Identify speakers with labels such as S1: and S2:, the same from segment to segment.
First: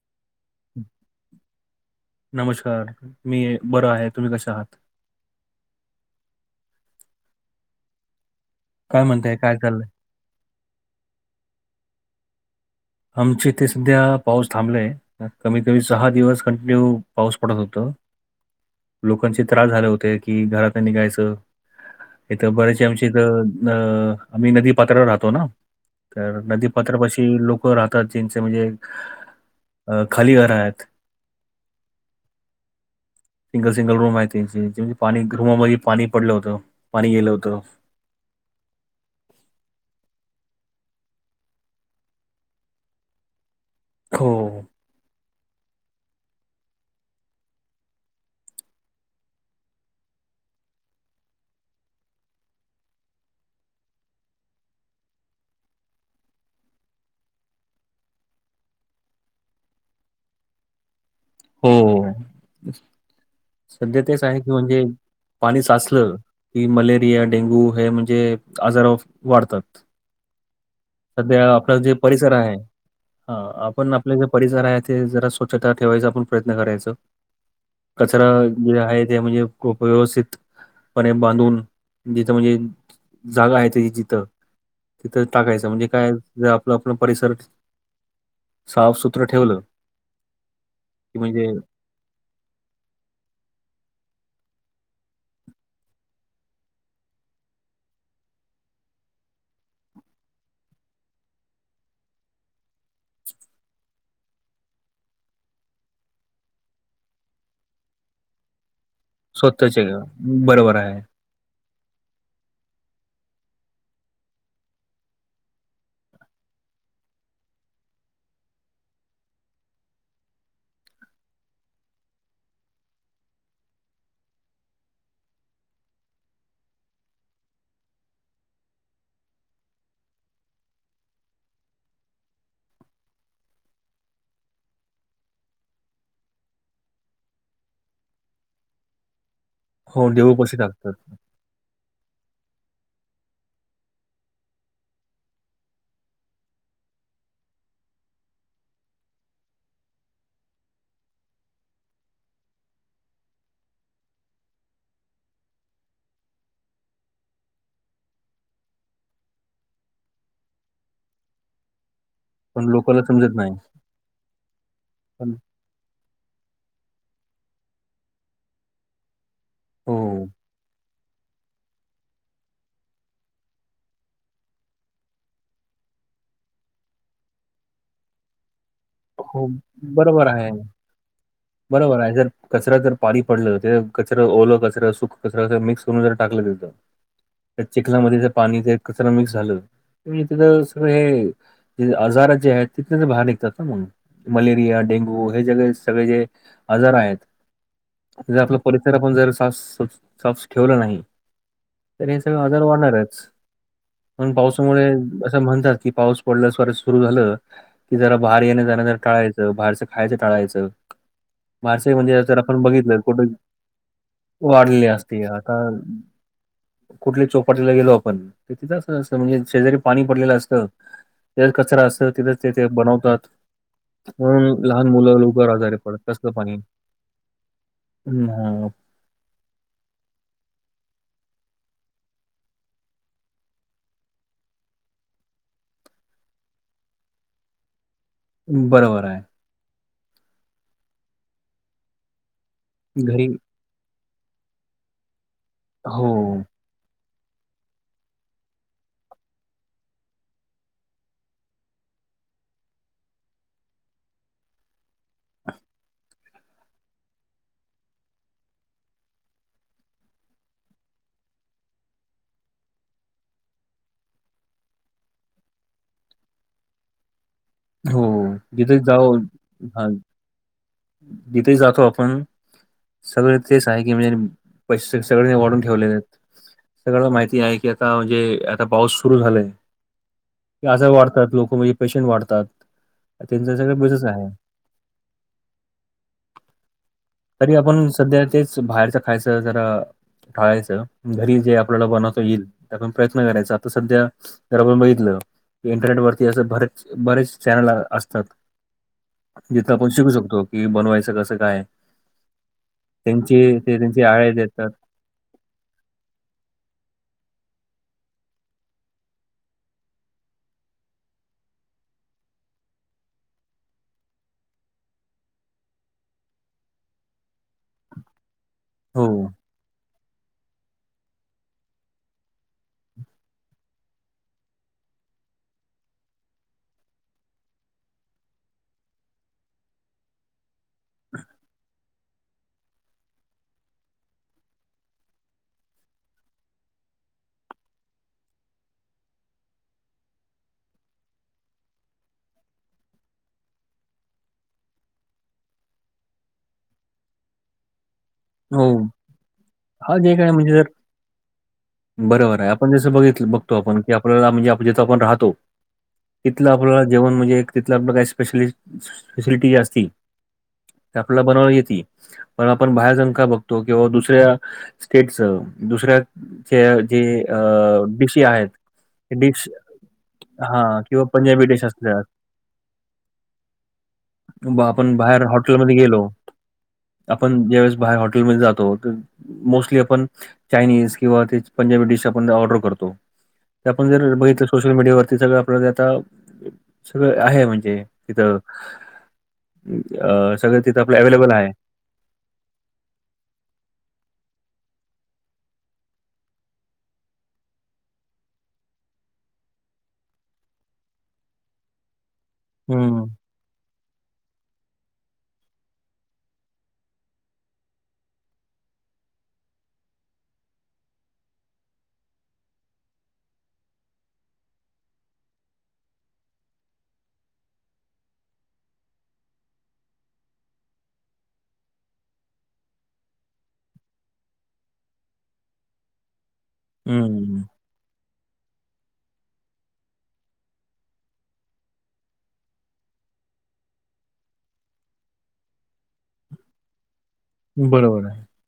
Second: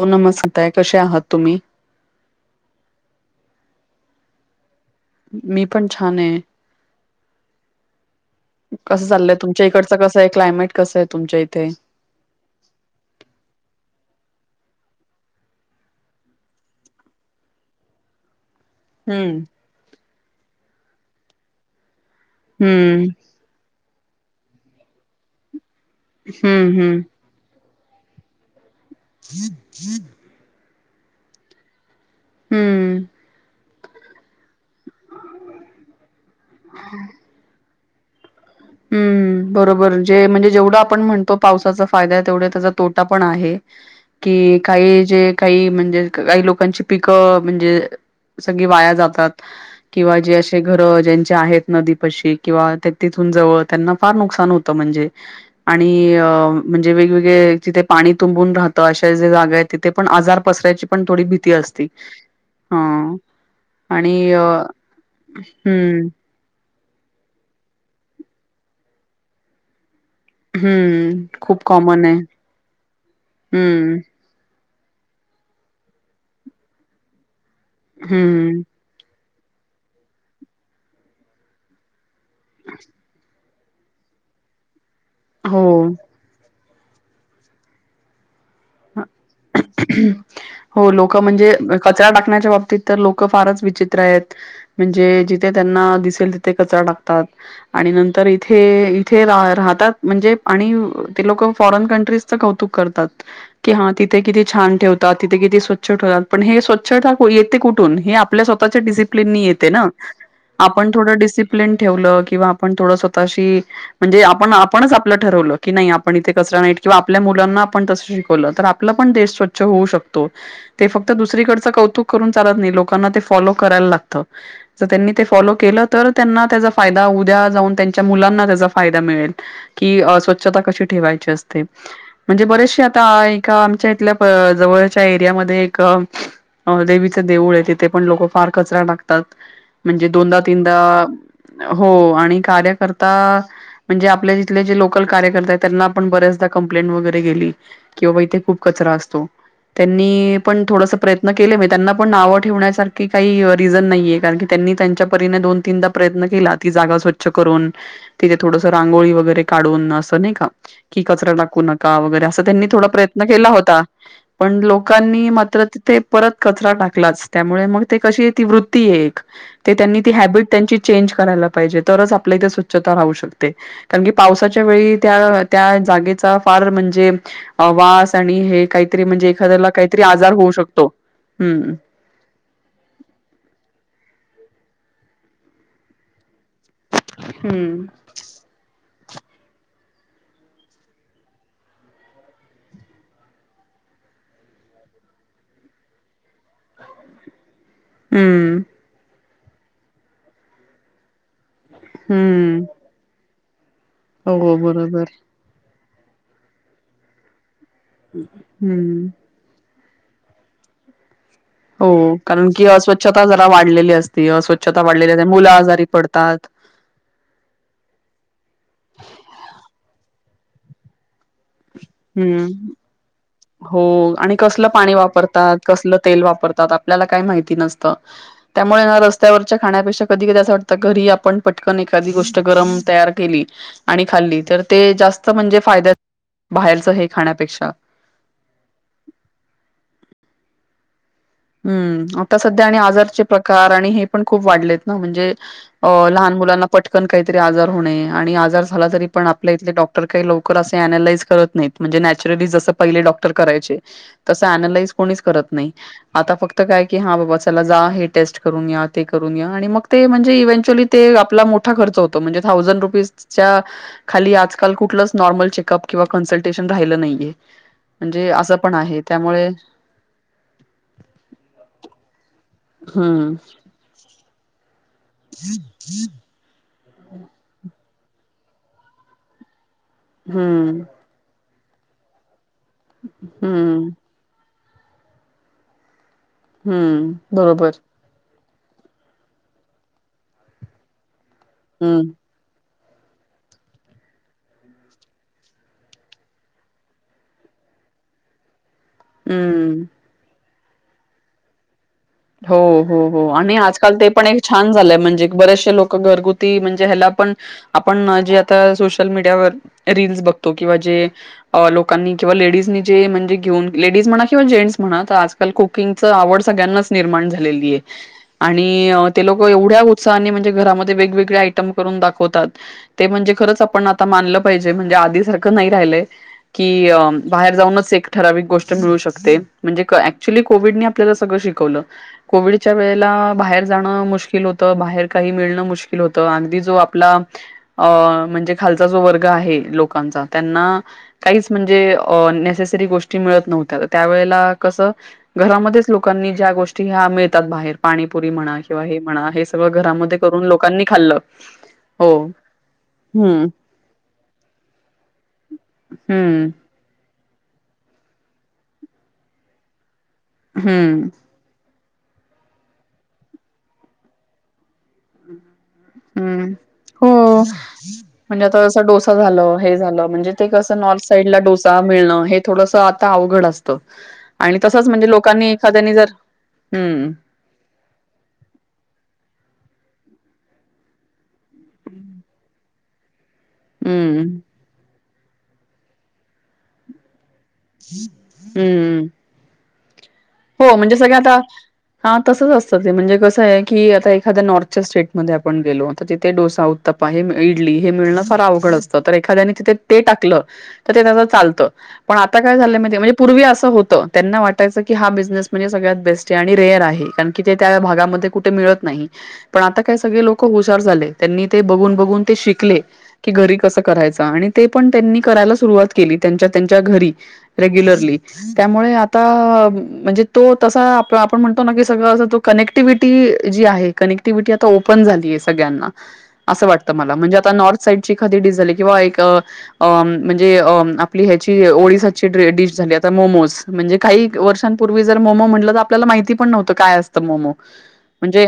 S1: हो नमस्कार ताई कसे आहात तुम्ही?
S2: नमस्कार मी बरं आहे तुम्ही कसे आहात
S1: मी पण छान आहे.
S2: काय
S1: कसं चाललंय
S2: म्हणताय? काय
S1: तुमच्या
S2: चाललंय?
S1: इकडचं कसं आहे क्लायमेट कसं आहे तुमच्या इथे?
S2: आमचे इ ते सध्या पाऊस थांबलाय कमी कमी सहा दिवस कंटिन्यू पाऊस पडत होता
S1: हम्म.
S2: लोकांचे त्रास झाले होते कि घरात नाही निघायचं इथ बऱ्याचश आमची
S1: हम्म,
S2: इथ अ आम्ही नदीपात्रावर राहतो ना तर
S1: हम्म, हम्म,
S2: नदीपात्रापाशी लोक राहतात जिनचे म्हणजे खाली घर आहेत
S1: हम्म
S2: सिंगल सिंगल रूम आहे पाणी रूमामध्ये पाणी पडलं होतं पाणी गेलं होतं
S1: हम् बरोबर जे म्हणजे जेवढा आपण म्हणतो पावसाचा फायदा आहे तेवढा त्याचा तोटा पण आहे
S2: हो.
S1: कि काही जे काही म्हणजे काही लोकांची पिकं म्हणजे सगळी वाया जातात. किंवा जे असे घर ज्यांचे आहेत नदी पशी किंवा त्या त. व त्यांना फार नुकसान होत म्हणजे आणि म्हणजे वेगवेगळे तिथे पाणी तुंबून राहतं अशा ज्या जागा आहेत. तिथे पण आजार पसरायची पण थोडी भीती
S2: हो.
S1: असती ह.
S2: सध्या तेच आहे की म्हणजे पाणी
S1: हं,
S2: साचलं. कि मलेरिया डेंगू हे म्हणजे आजार वाढतात.
S1: हं.
S2: सध्या
S1: खूप
S2: आपला जे
S1: कॉमन
S2: परिसर आहे हा आपण
S1: हं,
S2: आपले जे परिसर आहे ते जरा स्वच्छता ठेवायचा आपण प्रयत्न करायच. कचरा
S1: हं.
S2: जे आहे ते म्हणजे खूप व्यवस्थितपणे बांधून. जिथं म्हणजे जागा आहे त जिथं. तिथं
S1: हो.
S2: टाकायचं म्हणजे काय जर आपलं आपलं परिसर साफ सुत्र ठेवलं.
S1: हो लोक म्हणजे कचरा टाकण्याच्या बाबतीत तर लोक फारच विचित्र आहेत. म्हणजे जिथे त्यांना दिसेल तिथे कचरा टाकतात. आणि नंतर इथे इथे रा राहतात म्हणजे आणि ते लोक फॉरेन कंट्रीज कौतुक करतात. कि हा तिथे किती छान ठेवतात तिथ किती स्वच्छ ठेवतात पण हे स्वच्छ ये कुठून हे आपल्या स्वतःच्या स े
S2: स्वतःचे बरोबर
S1: आपण
S2: आहे.
S1: थोडं डिसिप्न ठेवलं किंवा आप थोड स्वतःशी म्हणजे आपण आपणच आपलं ठरवलं की नाही आपण इथे कचरा नाहीट किंवा आपल्या मुलांना आपण तस. तर आपला पण देश स्वच्छ होऊ शकतो. ते फक्त दुसरीकडचं कौतुक करून चालत नाही लोकांना ते फॉलो करायला लागतं. जर त्यांनी ते फॉलो केलं तर त्यांना त्याचा फायदा उद्या जाऊन त्यांच्या मुलांना त्याचा फायदा मिळेल. कि स्वच्छता कशी ठेवायची असते म्हणजे बरेचसे आता एका आमच्या इथल्या जवळच्या एरियामध्ये एक अ देवीच देऊळ आहे तिथे पण लोक फार कचरा टाकतात म्हणजे
S2: हो,
S1: दोनदा
S2: देऊळपाशी
S1: तीनदा
S2: टाकतात.
S1: हो आणि कार्यकर्ता म्हणजे आपल्या जिथले जे लोकल कार्यकर्ता त्यांना आपण बऱ्याचदा कंप्लेंट वगैरे गेली. किंवा इथे खूप कचरा असतो. त्यांनी पण थोडस प्रयत्न केले म त्यांना पण नावं ठेवण्यासारखी काही रिझन नाहीये कारण की त्यांनी त्यांच्या परीने दोन तीनदा प्रयत्न केला ती जागा स्वच्छ करून तिथे थोडस रांगोळी वगैरे काढून असं नाही का कि कचरा टाकू नका वगैरे असं.
S2: पण
S1: थोडा
S2: लोकांना
S1: प्रयत्न
S2: समजत
S1: केला
S2: नाही.
S1: होता पण लोकांनी
S2: पण
S1: मात्र तिथे परत कचरा टाकलाच त्यामुळे मग कशी ती वृत्ती आहे एक त्यांनी ती
S2: हो.
S1: हबिट त्यांची चेंज करायला पाहिजे तरच आपल्या इथे स्वच्छता राहू शकते. कारण की पावसाच्या वेळी त्या त्या जागेचा फार म्हणजे वास आणि हे काहीतरी म्हणजे
S2: हो
S1: एखाद्याला काहीतरी आजार होऊ शकतो. हम.
S2: हो जर कचरा जर पाणी पडलं ते कचरा ओलं कचरा सुखं कचरा अस मिक्स करून ज टाकलं तथं. त्या
S1: हम्म
S2: चिखलामध्ये पाणी कर मिक्स झालं सगळं हे. ज आजारात जे आहेत तिथले तर बाहेर निघतात ना मग मलेरिया डेंगू हे जगळे सगळे जे आजार आहेत जर आपला परिसर आपण जर साफ साफ ठेवलं नाही. तर हे सगळ आजार
S1: हम्म
S2: वाढणारच म्हणून
S1: हो
S2: पावसामुळे
S1: बरोबर
S2: म्हणतात की पाऊस पडल्या स्ात सुरू झाल की जरा भारी येने जाण जर
S1: हम्म
S2: टाळायच. बाहेरचं खायचं टाळायचं.
S1: हो
S2: बारसे म्हणजे जर
S1: कारण
S2: आपण
S1: की
S2: बघितलं
S1: अस्वच्छता
S2: कुठे
S1: जरा वाढलेली असते अस्वच्छता
S2: वाढली
S1: वाढलेली
S2: असते
S1: मुलं
S2: आता
S1: आजारी पडतात
S2: कुठल्या चौपाटीला गेलो आपण तिथं अस असत म्हणजे शेजारी पाणी पडलेलं असतं. जर कचरा असल तिथेच तेथे
S1: हम्म.
S2: बनवतात
S1: हो आणि
S2: म्हणून
S1: कसलं
S2: लहान
S1: पाणी
S2: मुलं लवकर
S1: वापरतात,
S2: आजारी
S1: कसलं
S2: पडतात
S1: तेल
S2: तसलं पाणी
S1: वापतात. आपल्या काही माहिती नसतं,
S2: हं हां.
S1: त्यामुळे त्या रस्त्यावरच्या खाण्यापेक्षा कधी कधी असं वाटतं घरी आपण पटकन एखादी गोष्ट गरम तयार केली. आणि खाल्ली तर ते जास्त म्हणजे फायद्या बाहेरचं हे खाण्यापेक्षा
S2: बरोबर आहे.
S1: हम्म! आता सध्या आणि आजारचे
S2: घरी
S1: प्रकार आणि हे पण खूप वाढलेत ना, म्हणजे अ
S2: हो
S1: लहान मुलांना पटकन काहीतरी आजार होणे, आणि आजार झाला तरी पण आपल्या इथले डॉक्टर काही लवकर असे ॲनलाइज करत नाहीत. म्हणजे नॅचरली जस पहिले डॉक्टर करायचे, तसं ॲनलाइज कोणीच करत नाही. आता फक्त काय की, हा बाबा चला जा हे टेस्ट करून या ते करून या, आणि मग ते म्हणजे इव्हेंच्युली ते आपला मोठा खर्च होतो, म्हणजे थाउजन रुपीजच्या खाली आजकाल कुठलंच नॉर्मल चेकअप किंवा कन्सल्टेशन राहिलं नाहीये.
S2: हो
S1: म्हणजे असं पण
S2: जिथे
S1: आहे.
S2: जाऊ
S1: त्यामुळे
S2: हा जिथे जातो आपण
S1: हम्म
S2: सगळ तेेच आहे, की म्हणजे पैसे सगळे वाढून ठेवलेलेत. सगळ्याना माहिती आहे की, आता म्हणजे आता पाऊस सुरु झालाय. की
S1: हम्म
S2: आजार वाड वाढतात लोक म्हणजे पेशंट वाढतात, त्यांचा सगळं
S1: हम्म
S2: बिझनेस आहे.
S1: हम्म!
S2: तरी
S1: बरोबर.
S2: आपण सध्या तेच बाहेरच खायचं जरा टाळायचं, घरी जे आपल्याला
S1: हं,
S2: बनवता येईल त्यातून प्रयत्न करायचा, आता सध्या जर आपण बघितलं की इंटरनेट वरती असं बरेच बरेच चॅनल असतात, जिथ
S1: हं.
S2: आपण शिकू शकतो, कि बनवायचं कसं काय?
S1: हो हो हो
S2: त्यांचे
S1: आणि आजकाल
S2: त्यांचे
S1: ते पण
S2: आळे
S1: एक
S2: देतात
S1: छान झालंय, म्हणजे बरेशे लोक घरगुती म्हणजे, हेला पण आपण जे आता सोशल मीडियावर रीलस् बघतो, किंवा जे अ लोकांनी किंवा लेडीजनी जे म्हणजे, घेऊन लेडीज म्हणा किंवा जेन्स म्हणा तर आज काल कुकिंगचं आवड सगळ्यांनाच निर्माण झालेलीय आणि
S2: हो
S1: ते लोक एवढ्या उत्साहाने म्ह घरामध्ये वेगवेगळे आयटम करून दाखवतात. ते म्हणजे खरंच आपण आता मानलं पाहिजे, म्हणजे आधी सारखं नाही राहिलंय. की अ बाहेर जाऊनच एक ठराविक गोष्ट मिळू शकते, म्हणजे क ॲ अँक्च्युली कोविडने आपल्याला सगळ शिकवलं. कोविडच्या वेळेला बाहेर जाणं मुश्किल होतं, बाहेर काही मिळणं मुश्कि मुश्किल होत, अगदी जो आपला अ म्हणजे खालचा जो वर्ग आहे, लोकांचा त्यांना काहीच म्हणजे अ नेसेसरी गोष्टी मिळत नव्हत्या, त्यावेळेला कसं? घरामध्येच लोकांनी ज्या गोष्टी ह्या मिळतात, बाहेर पाणीपुरी म्हणा,
S2: हो
S1: किंवा हे म्हणा हे सगळं
S2: हा जे
S1: घरामध्ये
S2: काय
S1: करून
S2: म्हणजे जर
S1: लोकांनी खाल्लं. हो
S2: बरोबर आहे. आपण जसं बघितल
S1: हम्म
S2: बघतो, आपण की आपल्याला म्हणजे जिथ आपण राहतो
S1: हम्म
S2: तिथलं आपल्याला जेवण म्हणजे एक तिथलं आपलं काही स्पेशलिस्ट स्पेसिलिटी जे असती ते
S1: हम्म
S2: आपल्याला बनवण्यात येेती पण आपण बाहेर जाऊन काय बघतो? किंवा दुसऱ्या स्टेटच
S1: हम हो
S2: डिशी
S1: म्हणजे,
S2: आहेत,
S1: आता ज डोसा
S2: डिश
S1: झालं, हे झालं म्हणजे ते कस
S2: हां किंवा
S1: नॉर्थ साईडला
S2: पंजाबी डिश
S1: डोसा
S2: असल्या,
S1: मिळणं, हे थोडस आता अवघड असतं. आणि
S2: बा-
S1: तसंच
S2: आपण
S1: म्हणजे,
S2: बाहेर
S1: लोकांनी
S2: हॉटेलमध्ये
S1: एखाद्यानी
S2: गेलो
S1: जर हम्म
S2: आपण ज्यावेेळेस बाहेर हॉटेलमध्ये जातो, तर मोस्टली आपण चायनीज किंवा ते पंजाबी डिश आपण ऑर्डर करतो. ते आपण जर
S1: हम्म
S2: बघितलं सोशल मीडिया वरती सगळं आपल्या आता सगळं आहे म्हणजे हे तिथ
S1: हम्म
S2: अ सगळं
S1: हो,
S2: तिथं आपलं
S1: म्हणजे सगळ्या
S2: अवेलेबल
S1: आता
S2: आहे.
S1: हा तसंच असतं ते म्हणजे कसं आहे, की आता एखाद्या नॉर्थच्या स्टेटमध्ये आपण गेलो, तर तिथे डोसा उ उत्तपा, इडली हे मिळणं फार अवघड असतं तर, एखाद्याने तिथे ते टाकलं तर ते त्याचं चालतं, पण आता काय झालं माहितेय?
S2: हं,
S1: म्हणजे पूर्वी असं होतं त्यांना वाटायचं की हा बिझनेस म्हणजे सगळ्यात बेस्ट आहे, आणि रेअर आहे कारण की, ते त्या भागामध्ये कुठे मिळत नाही. पण आता काय सगळे लोक हुशार झाले त्यांनी ते बघून बघून ते शिकले. की घरी कसं करायच? आणि ते पण त्यांनी करायला सुरुवात केली त्यांच्या त्यांच्या घरी. रेग्युलरली त्यामुळे आता म्हणजे तो तसा आ आपण म्हणतो ना की सगळं तो कनेक्टिव्हटी जी आहे कनेक्टिव्हिटी आता ओपन झाली आहे सगळ्यांना.
S2: [inaudible]
S1: असं वाटतं मला म्हणजे
S2: हं.
S1: आता नॉर्थ साईडची एखादी डिश झाली किंवा एक अ अ म्हणजे अ आपली ह्याची ओडिसाची डे डिश झाली आता मोमोज म्हणजे काही वर्षां पूर्वी जर मोमो म्हटल तर आपल्याला माहिती पण नव्हतं काय असतं मोमो
S2: बरोबर आहे,
S1: म्हणजे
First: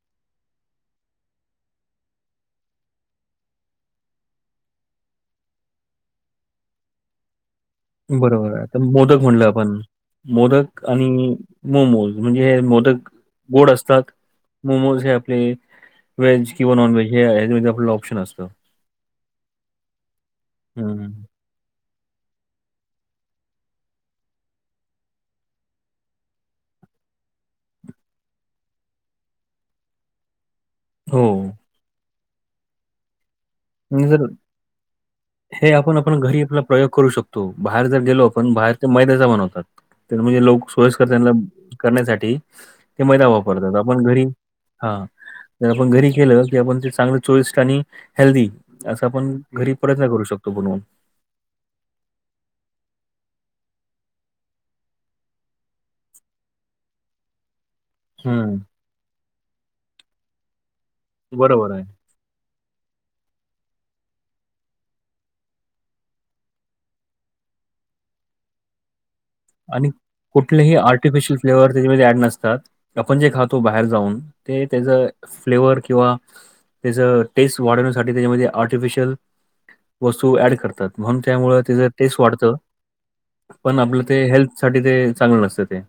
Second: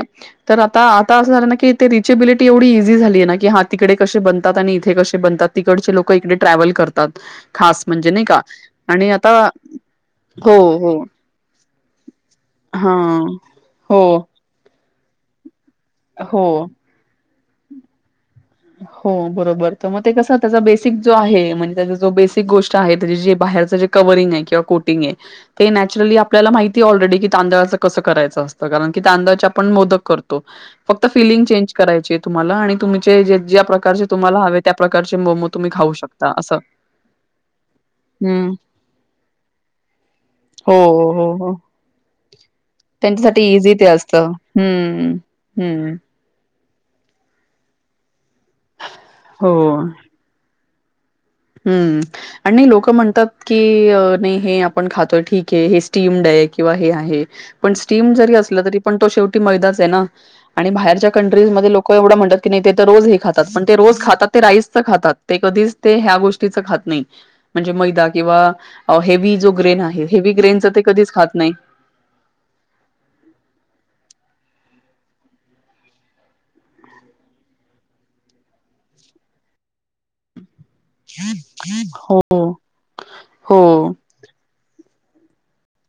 S1: तर आता आता असं झालं ना की ते रिचेबिलिटी एवढी इझी झाली आहे ना की, हा तिकडे कसे बनतात? आणि इथे कसे बनतात? तिकडचे लोक इकडे ट्रॅव्हल करतात खास म्हणजे नाही का
S2: बरोबर आहे, तर
S1: आणि
S2: मोदक
S1: आता
S2: म्हणलं आपण
S1: हो
S2: मोदक
S1: हो
S2: आणि मोमोज म्हणजे हे
S1: हा
S2: मोदक गोड
S1: हो
S2: असतात. मोमोज हे आपले
S1: हो
S2: व्हेज किंवा नॉनव्हेज हे आहे यांच्यामध्ये आपल्याला ऑप्शन असतात.
S1: हो बरोबर तर मग ते कस, त्याचा बेसिक
S2: हं,
S1: जो आहे म्हणजे त्या जो बेस एक गोष्ट आहे जे बाहेरच जे कवरिंग ये किंवा कोटिंग ये ते नॅचरली आपल्याला माहिती ऑलरेडी की तांदळाच कसं करायचं असतं, कारण की तांदळाचे आपण मोदक करतो. फक्त
S2: हो.
S1: फिलिंग चेंज करायची आहे तुम्हाला आणि तुमचे जे ज्या प्रकारचे
S2: निदान
S1: तुम्हाला हवे त्या प्रकारचे मोमो
S2: हे
S1: तुम्ही खाऊ
S2: आपण आपण
S1: शकता
S2: घरी
S1: असं
S2: आपला प्रयोग करू शकतो बाहेर जर गेलो
S1: हम्म
S2: आपण बाहेर मैद्याचा बनवतात म्हणजे लोक
S1: हो
S2: सोयस्कर
S1: हो
S2: त्यांना
S1: हो
S2: करण्यासाठी ते मैदा
S1: त्यांच्यासाठी इझी
S2: वापरतात,
S1: ते
S2: आपणास घरी
S1: असतं
S2: हा
S1: हम्म
S2: जर आपण
S1: हम्म
S2: घरी केलं की आपण ते चांगल चविष्ट आणि हेल्दी असं आपण घरी प्रयत्न करू शकतो बनवून
S1: हम्म. आणि नाही लोक म्हणतात की नाही हे आपण खातोय ठीक आहे. हे स्टीम्ड आहे किंवा हे आहे पण स्टीम जरी
S2: हं.
S1: असल तरी पण तो शेवटी मैदाच आहे ना आणि बाहेरच्या कंट्रीज
S2: बरोबर
S1: मध्ये
S2: आहे.
S1: लोक एवढं म्हणतात की नाही ते तर रोज हे खातात, पण ते रोज खातात ते राईसच खातात ते कधीच ते ह्या गोष्टी चुकीचं खात नाही, म्हणजे मैदा किंवा हेवी जो ग्रेन
S2: आणि
S1: आहे हेवी ग्रेन
S2: कुठलेही
S1: ते कधीच खात
S2: आर्टिफिशियल
S1: नाही.
S2: फ्लेवर त्याच्यामध्ये ऍड नसतात, आपण जे खातो बाहेर जाऊन ते त्याच फ्लेवर किंवा त्याच टेस्ट वाढवण्यासाठी त्याच्यामध्ये आर्टिफिशल वस्तू ऍड करतात. म्हणून त्यामुळ त्याचं टेस्ट
S1: हो,
S2: वाढत पण
S1: हो.
S2: आपलं ते हेल्थ साठी ते चांगलं नसते ते.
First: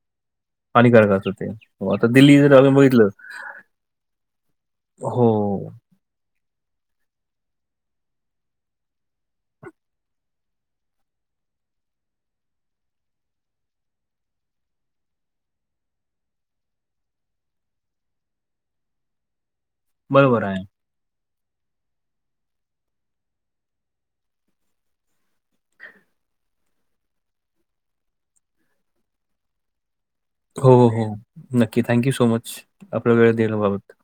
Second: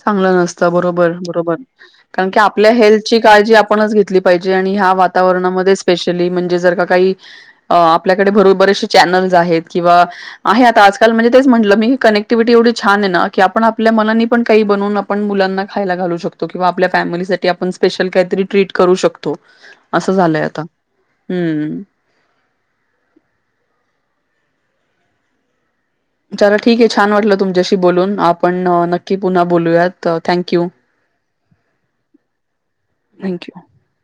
S1: चांगलं नसत
S2: हानिकारक
S1: बरोबर
S2: असतं ते.
S1: बरोबर.
S2: हो आता
S1: कारण
S2: दिल्ली
S1: की
S2: जर
S1: आपल्या
S2: आपण बघितलं
S1: हेल्थची काळजी आपणच घेतली पाहिजे आणि ह्या
S2: हो
S1: वातावरणामध्येच स्पेशली म्हणजे जर का काही अ आपल्याकडे भ बरेचशे चॅनल्स आहेत किंवा आहेत आता आजकाल म्हणजे तेच म्हटलं मी कनेक्टिव्हिटी एवढी छान आहे ना, की आपण आपल्या मनानी पण काही बनून आपण मुलांना खायला घालू शकतो किंवा आपल्या फॅमिलीसाठी आपण स्पेशल काहीतरी ट्रीट करू शकतो.
S2: [inaudible]
S1: अस झालंय
S2: आहे.
S1: आता हम्म. चला ठीक आहे. छान वाटलं तुमच्याशी बोलून आपण नक्की पुन्हा बोलूयात. अ, थँक यू.
S2: हो हो हो नक्की थँक्यू सो मच आपला
S1: थँक
S2: वेळ
S1: यू.
S2: दिल्याबाबत.